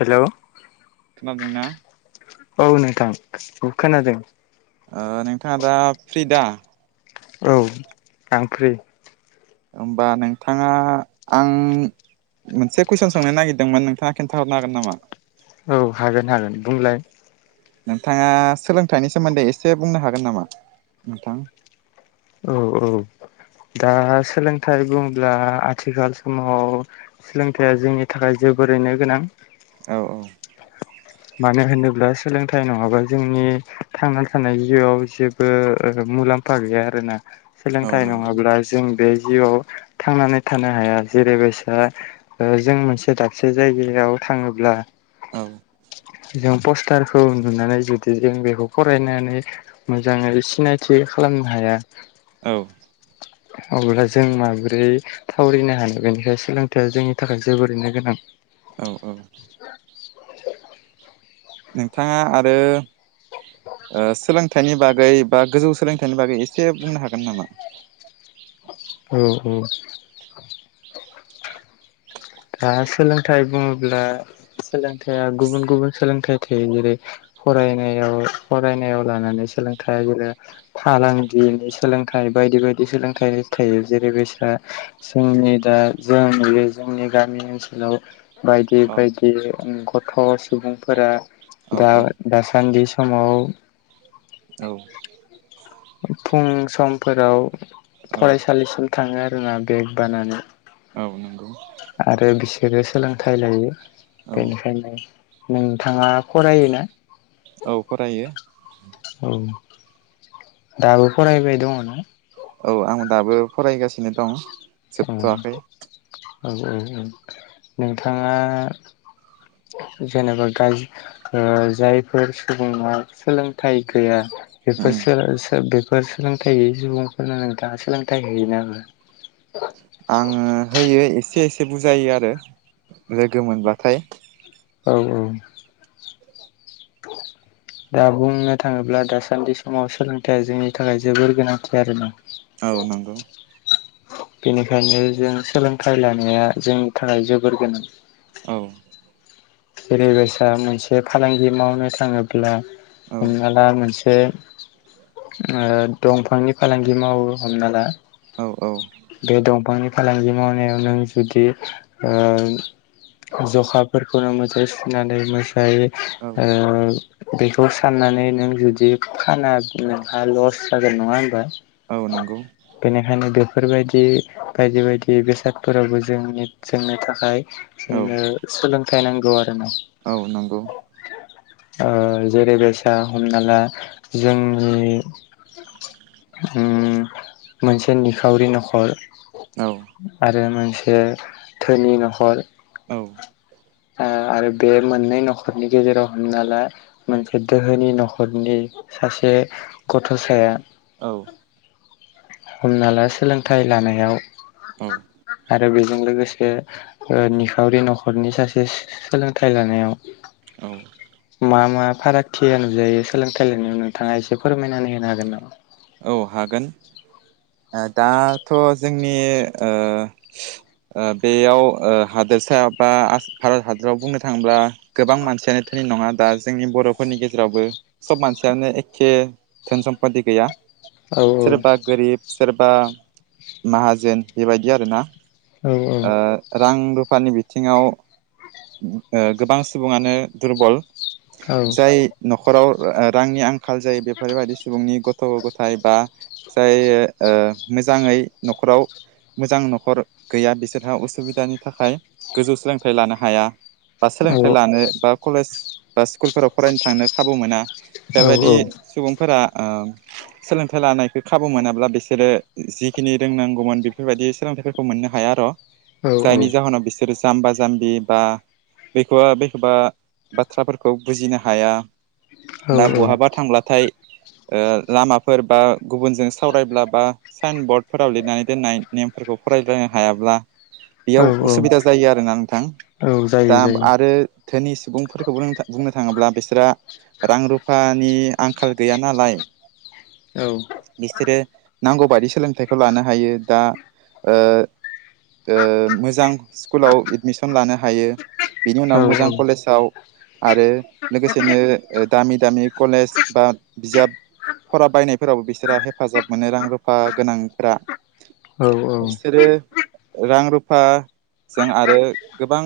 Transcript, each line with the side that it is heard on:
left: हेल'।
right: खानादोंना?
left: औ नोंथां खोनादों।
right: ओ नोंथाङा दा फ्रि दा?
left: औ आं फ्रि।
right: होमबा नोंथाङा आं मोनसे कुइसन सोंनो नागिरदोंमोन नोंथाङा खिनथाहरनो हागोन नामा?
left: औ हागोन हागोन बुंलाय?
right: नोंथाङा सोलोंथाइनि सोमोन्दै एसे बुंनो हागोन नामा नोंथां?
left: औ औ दा सोलोंथाइ बुङोब्ला आथिखाल समाव सोलोंथाइया जोंनि थाखाय जोबोरैनो गोनां।
right: औ औ।
left: मानो होनोब्ला सोलोंथाइ नङाबा जोंनि थांना थानाय जिउआव जे ओ मुलाम्फा गैया आरोना
right: औ
left: सोलोंथाइ
right: नंगौ
left: नङाब्ला जों बे जिउआव थांनानै थानो हाया जेरैबायसा ओ जों मोनसे दाबसे जायगायाव थाङोब्ला
right: औ।
left: जों पस्टारखौ नुनानै जुदि जों बेखौ फरायनानै मोजाङै सिनायथि खालामनो हाया।
right: औ
left: अब्ला जों माबोरै थावरनो हानो बेनिखायनो सोलोंथायाइया जोंनि थाखाय जोबोरैनो गोनां
right: औ औ नोंथाङा आरो सोलों फिथाइनि बागै बा गोजौ सोलोंथाइनि बागै एसे बुंनो हागोन नामा
left: औ औ दा सोलोंथाइ बुङोब्ला सोलोंथाइया गुबुन गुबुन सोलोंथाइ थायो जेरै फरायनायाव फरायनायाव लानानै सोलोंथाइया बेला फालांगिनि सोलोंथाइ बायदि बायदि सोलोंथाइ थायो जेरै बेस्रा जोंनि दा जों जोंनि गामि ओनसोलाव बायदि
right: औ
left: बायदि गथ' सुबुंफोरा
right: औ
left: दा
right: औ
left: दासान्दि समाव
right: औ
left: फुं समफोराव
right: औ
left: फरायसालिसिम थाङो आरोना बेग बानानै
right: औ नंगौ
left: आरो बिसोरो सोलोंथाइ लायो
right: औ
left: बेनिखायनो नोंथाङा फरायोना
right: औ फरायो
left: औ दाबो फरायबाय दङ ना?
right: औ आं दाबो फरायगासिनो दं
left: उम
right: जोबथ'वाखै
left: औ औ नोंथाङा जेनेबा गाज्रि जायफोर सुबुङा सोलोंथाइ गैया बेफोर
right: उम
left: सोलों बेफोर सोलोंथाइ गोयै सुबुंफोरनो नोंथाङा सोलोंथाइ होयो
right: आङो होयो एसे एसे बुजायो आरो लोगो मोनब्लाथाय
left: औ औ
right: [unintelligible]
left: दा बुंनो थाङोब्ला दासान्दि समाव सोलोंथाइया जोंनि थाखाय जोबोर गोनांथि आरोना
right: औ नंगौ
left: बेनिखायनो जों सोलोंथाइ लानाया जोंनि थाखाय जोबोर गोनां
right: औ
left: जेरै गोसा मोनसे फालांगि मावनो थाङोब्ला
right: औ
left: हमना ला मोनसे बे दंफांनि फालांगि मावो हमना ला
right: औ औ
left: बे दंफांनि फालांगि मावनायाव नों जुदि ओ जखाफोरखौनो मोजाङै सुनानै मोजाङै
right: औ
left: ओ बेखौ साननानै नों जुदि फानबा नोंहा लस जागोन नङा होमबा
right: औ नंगौ
left: बेनिखायनो बे बेफोरबायदि बायदि बायदि बेसादफोरावबो जोंनि जोंनो थाखाय
right: औ
left: जोंनो सोलोंथाइ नांगौ आरो ना
right: औ नंगौ
left: ओ जेरै बायसा हमना ला जोंनि उम मोनसे नि खावरि न'खर
right: औ
left: आरो मोनसे धोनि न'खर
right: औ
left: आरो बे मोननै न'खरनि गेजेराव हमना ला मोनसे दोहोनि न'खरनि सासे गथ'साया
right: औ
left: हमना ला सोलोंथाइ लानायाव
right: औ
left: आरो बेजों लोगोसे निखावरि न'खरनि सासे सोलोंथाइ लानायाव
right: औ
left: मा मा फारागथिया नुजायो सोलोंथाइ लायनायाव नोंथाङा एसे फोरमायनानै होनो हागोन नामा
right: औ हागोन दाथ' जोंनि ओ ओ बेयाव ओ हादोरसा बा भारत हादोराव बुंनो थाङोब्ला गोबां मानसियानो थैयो नङा दा जोंनि बर' फोरनि गेजेरावबो सब मानसियानो एखे धोन सम्पि गैया
left: औ
right: सोरबा गोरिब सोरबा माहाजोन बेबायदि आरो ना। ओ
left: औ
right: रां रुफानि बिथिङाव ओ गोबां सुबुङानो दुरबल
left: औ
right: जाय न'खराव रांनि आंखाल जायो बेफोरबायदि सुबुंनि गथ' गथ' नाथाय बा जाय ओ मोजाङै न'खराव मोजां न'खर गैया बिसोरहा उसुबिदानि थाखाय गोजौ सोलोंथाइ लानो हाया। बा
left: औ
right: सोलोंथाइ
left: औ
right: लानो बा कलेज बा स्कुलफोराव फरायनो थांनो खाबु मोना
left: औ
right: बेबायदि सुबुंफोरा ओ सोलोंथाइ लानायखौ खाबु मोनाब्ला बिसोरो जिखिनि रोंनांगौमोन बेफोरबायदि सोलोंथाइफोरखौ मोननो हाया र' जाय निजा हा बिसोर जाम्बा जाम्बि बा बेखौबा बेखौबा बाथ्राफोरखौ बुजिनो हाया। दा बहाबा
left: औ
right: थांब्लाथाय ओ लामा फोर बा गुबुनजों सावरायब्लाबा साइन बरर्डफोराव लिरनानै दोननाय नेमफोरखौ फरायलायनो हायाब्ला
left: औ
right: बेयाव उसुबिदा जायो आरोना नोंथां
left: औ जायो
right: दा
left: जायो
right: आरो धोनि सुबुंफोरखौ बुंनो थाङोब्ला बिसोरो रां रुफा नि आंखाल गैया नालाय
left: औ
right: बिसोरो नांगौ बाददि सोलोंथाइखौ लानो हायो दा ओ ओ मोजां स्कुलाव एडमिसन लानो हायो। बिनि
left: औ
right: उनाव मोजां कलेजाव आरो लोगोसेनो दामि दामि कलेज बा बिजाब फरा बायनाय फोरावबो बिसोरहा हेफाजाब मोनो रां रुफा गोनांफोरा
left: औ
right: बिसोरो रां रुफाजों आरो गोबां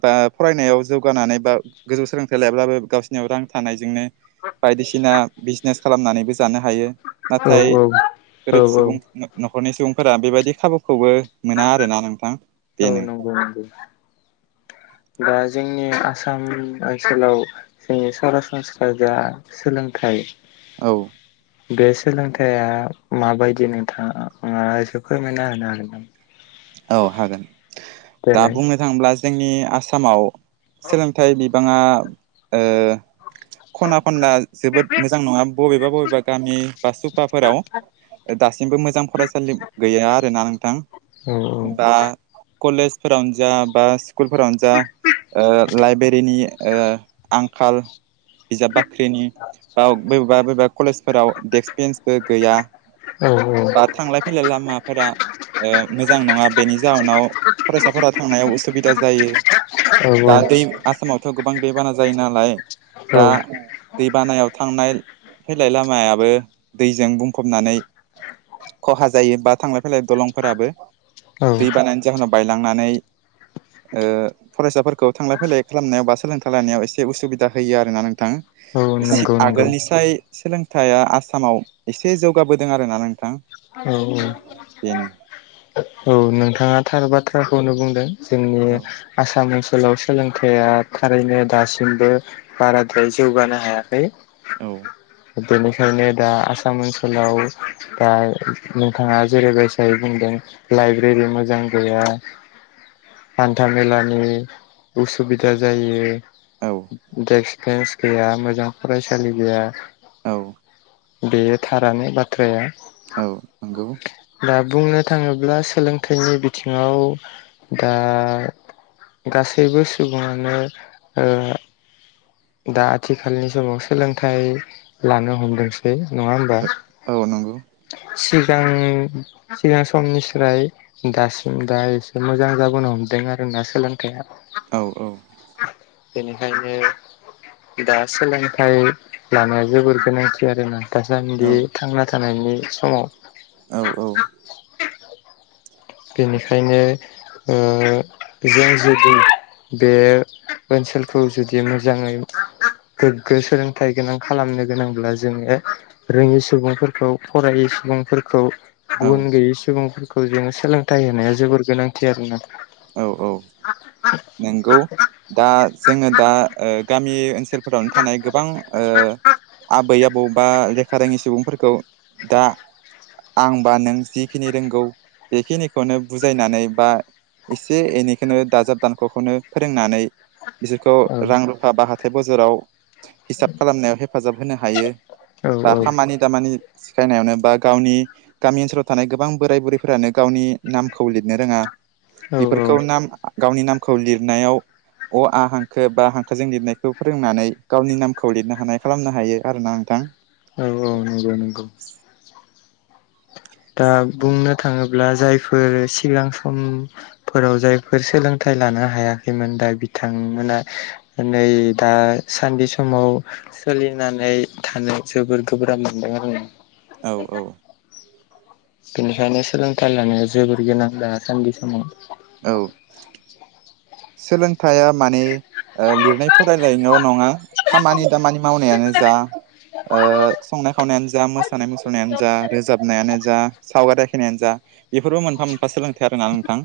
right: बा फरायनायाव जौगानानै बा गोजौ सोलोंथाइ लायाबबो गावसिनियाव रां थानायजोंनो बायदिसिना बिस बिजनेस खालामनानैबो जानो हायो नाथाय
left: औ औ
right: गोरिब
left: औ
right: सुबुं न'खरनि सुबुंफोरा बेबायदि खाबुखौबो मोना आरोना नोंथां बेनो।
left: नंगौ दा जोंनि आसाम ओनसोलाव जोंनि सरासनस्रा जा सोलोंथाइ
right: औ
left: बे सोलोंथाइया माबायदि नोंथाङा माबााससे फोरमायना होनो हागोन नामा?
right: औ हागोन दा
left: देलाय
right: बुंनो थाङोब्ला जोंनि आसामाव सोलोंथाइ गोबाङा ओ खना खनला जोबोद मोजां नङा बबेबा बबेबा गामि बा सुपाफोराव दासिमबो मोजां फरायसालि गैया आरोना नोंथां।
left: औ
right: दा कलेजफोरावनो जा बा स्कुलफोरावनो जा ओ लाइब्रेरिनि ओ आंखाल बिजाब बाख्रिनि बाव बबेबा बबेबा कलेजफोराव दडेक्क बेन्सबो गैया।
left: औ
right: बा थांलाय फैलाय लामाफोरा ओ मोजां नङा बेनि जााहोनाव फरायसाफोरा थांनायाव उसुबिदा जायो। दा दै आसामावथ' गोबां दै बाना जायो नालाय
left: औ
right: दा दै बानायाव थांनाय फैलाय लामायाबो दैजों बुंफबनानै खहा जायो बा थांलाय फैलाय दलंफोराबो
left: औ
right: दै बानानि जाहोनाव बायलांनानै ओ फरायसाफोरखौ थांलाय फैलाय खालामनायाव बा सोलोंथाइ लायानायाव एसे उसुबिदा होयो आरो ना नोंथां।
left: औ
right: इसे
left: नंगौ नंगौ
right: आगोलनिसाय सोलोंथाइया आसामाव एसे जौगाबोदों आरोना नोंथां,
left: औ औ
right: बेनो।
left: औ नोंथाङा थार बाथ्राखौनो बुंदों जोंनि
right: औ
left: आसाम मोनसे स्कुलाव सोलोंथाइया थारैनो दासिमबो बाराद्राय जौगानो हायाखै।
right: औ
left: बेनिखायनो दा आसाम ओनसोलाव, दा नोंथाङा जेरैबायसायै बुंदों लाइब्रेरि मोजां गैया हान्था मेलानि उसुबिदा
right: औ
left: जायो डेक्स बेन्स गैया मोजां फरायसालि गैया
right: औ
left: बेयो थारानो बाथ्राया
right: औ नंगौ
left: दा बुंनो थाङोब्ला सोलोंथाइनि बिथिङाव दा गासैबो सुबुङानो ओ दा आथिखालनि समाव सोलोंथाइ लानो हमदोंसै नङा होमबा?
right: औ नंगौ
left: सिगां सिगां समनिस्राय दासिम दा एसे मोजां जाबोनो हमदों आरोना सोलोंथाइया।
right: औ औ
left: बेनिखायनो दा सोलोंथाइ लानाय जोबोर गोनांथि आरोना
right: औ
left: दासान्दि थांना थानायनि समाव
right: औ औ
left: बेनिखायनो ओ जों जुदि बे ओनसोलखौ जुदि मोजाङै गोग्गो सोलोंथाइ गोनां खालामनो गोनांब्ला जोङो रोङि सुबुंफोरखौ फरायै सुबुंफोरखौ
right: औ
left: गुबु गैयै सुबुंफोरखौ जोङो सोलोंथाइ होनाया जोबोर गोनांथि आरोना।
right: औ औ नोंगौ। दा जोङो दा ओ गामि ओनसोलफोरावनो थानाय गोबां ओ आबै आबौ बा लेखा रोङि सुबुंफोरखौ दा आं बा नों जिखिनि रोंगौ बेखिनिखौनो बुजायनानै बा एसे एनैखौनो दाजाब दानख'खौनो फोरोंनानै बिसोरखौ
left: औ
right: रां रुफा बा हाथाय बजाराव हिसाब खालामनायाव हेफाजाब होनो हायो।
left: औ
right: बा खामानि दामानि सिखायनायावनो एबा गावनि गामि ओनसोलाव थानाय गोबां बोराय बुरैफोरानो गावनि नामखौ लिरनो रोङा
left: औ औ
right: बेफोरखौ नाम गावनि नामखौ लिरनायाव अ आ हांखो बा हांखोजों लिरनायखौ फोरोंनानै गावनि नामखौ लिरनो हानाय खालामनो हायो आरोना नोंथां।
left: औ औ नंगौ नंगौ। दा बुंनो थाङोब्ला जायफोर सिगां सम फोराव जायफोर सोलोंथाइ लानो हायाखैमोन दा बिथांमोना नै दासान्दि समाव सोलिनानै थानो जोबोर गोब्राब मोनदोंआरो।
right: औ औ
left: बेनिखायनो सोलोंथाइ लानाया जोबोर गोनां दासान्दि समाव।
right: औ सोलोंथायाइया माने लिरनाय फरायलायनायल' नङा खामानि दामानि मावनायानो जा ओ संनाय खावनायानो जा मोसानाय मुसुरनायानो जा रोजाबनायानो जा सावगारि आखिनायानो जा बेफोरबो मोनफा मोनफा सोलोंथाइ आर ना नोंथां।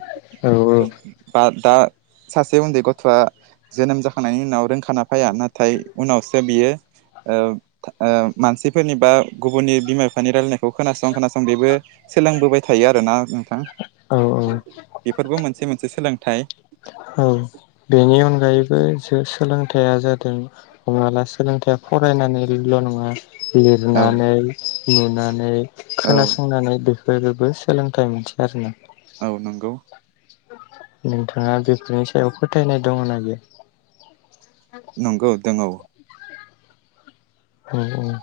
left: औ
right: बा दा सासे उन्दै गथ'आ जोनोम जाखांनायनि उनाव रोंखाना फाया नाथाय उनावसो बियो ओ ओ मानसिफोरनि बा गुबुननि बिमा बिफानि रायलायनायखौ खोनासं खोनासं बेबो सोलोंबोबाय थायो आरोना नोंथां।
left: औ औ
right: बेफोरबो मोनसे मोनसे सोलोंथाइ।
left: औ बेनि उन जाहैबाय सो सोलोंथाया जादों हमनाला सोलोंथाया फरायनानैल' नङा
right: औ
left: लिरनानै नुनानै
right: औ
left: खोनासंनानै बेखो गोबो सोलोंथाइ मोनथि आरोना
right: औ नंगौ
left: नोंथाङा बेफोरनि सायाव फोथायनाय दङ ना गैया
right: नंगौ दों औ
left: औ औ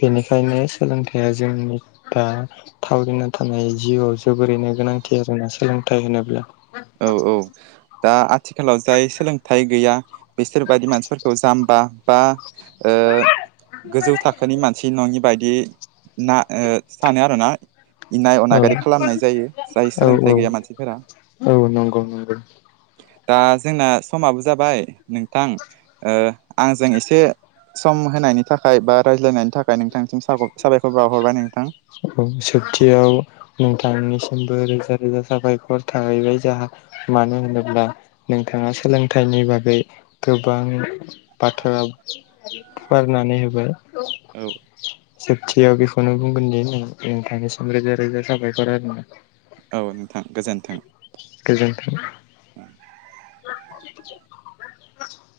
left: बेनिखायनो सोलोंथाया जोंनि था थावरिना थानाय जिउआव जोबोरैनो गोनांथि आरोना सोलोंथाइ होनोब्ला
right: औ औ दा आथिखालाव जाय सोलोंथाइ गैया बिसोरबादि मानसिफोरखौ जाम्बा बा ओ गोजौ थाखोनि मानसि नङि बायदि ना सानो आरोना इनाय
left: औ
right: अनागारि खालामनाय जायो जाय
left: औ औ
right: सोलोंथाइ गैया मानसिफोरा
left: औ नंगौ नंगौ
right: दा जोंना समाबो जाबाय नोंथां ओ आंजों एसे सम होनायनि थाखाय बा रायज्लायनायनि थाखाय नोंथांसिम साबायखर बावहरबाय नोंथां
left: औ सोबथियाव नोंथांनिसिमबो रोजा रोजा साबायखर थाहैबाय जाहा मानो होनोब्ला नोंथाङा सोलोंथाइनि बागै गोबां बाथ्रा फुवारनानै होबाय
right: औ
left: जोबथियाव बेखौनो बुंगोन दि नों नोंथांनिसिम रोजा रोजा साबायखर आरो ना
right: औ नोंथां गोजोन्थों
left: गोजोनथों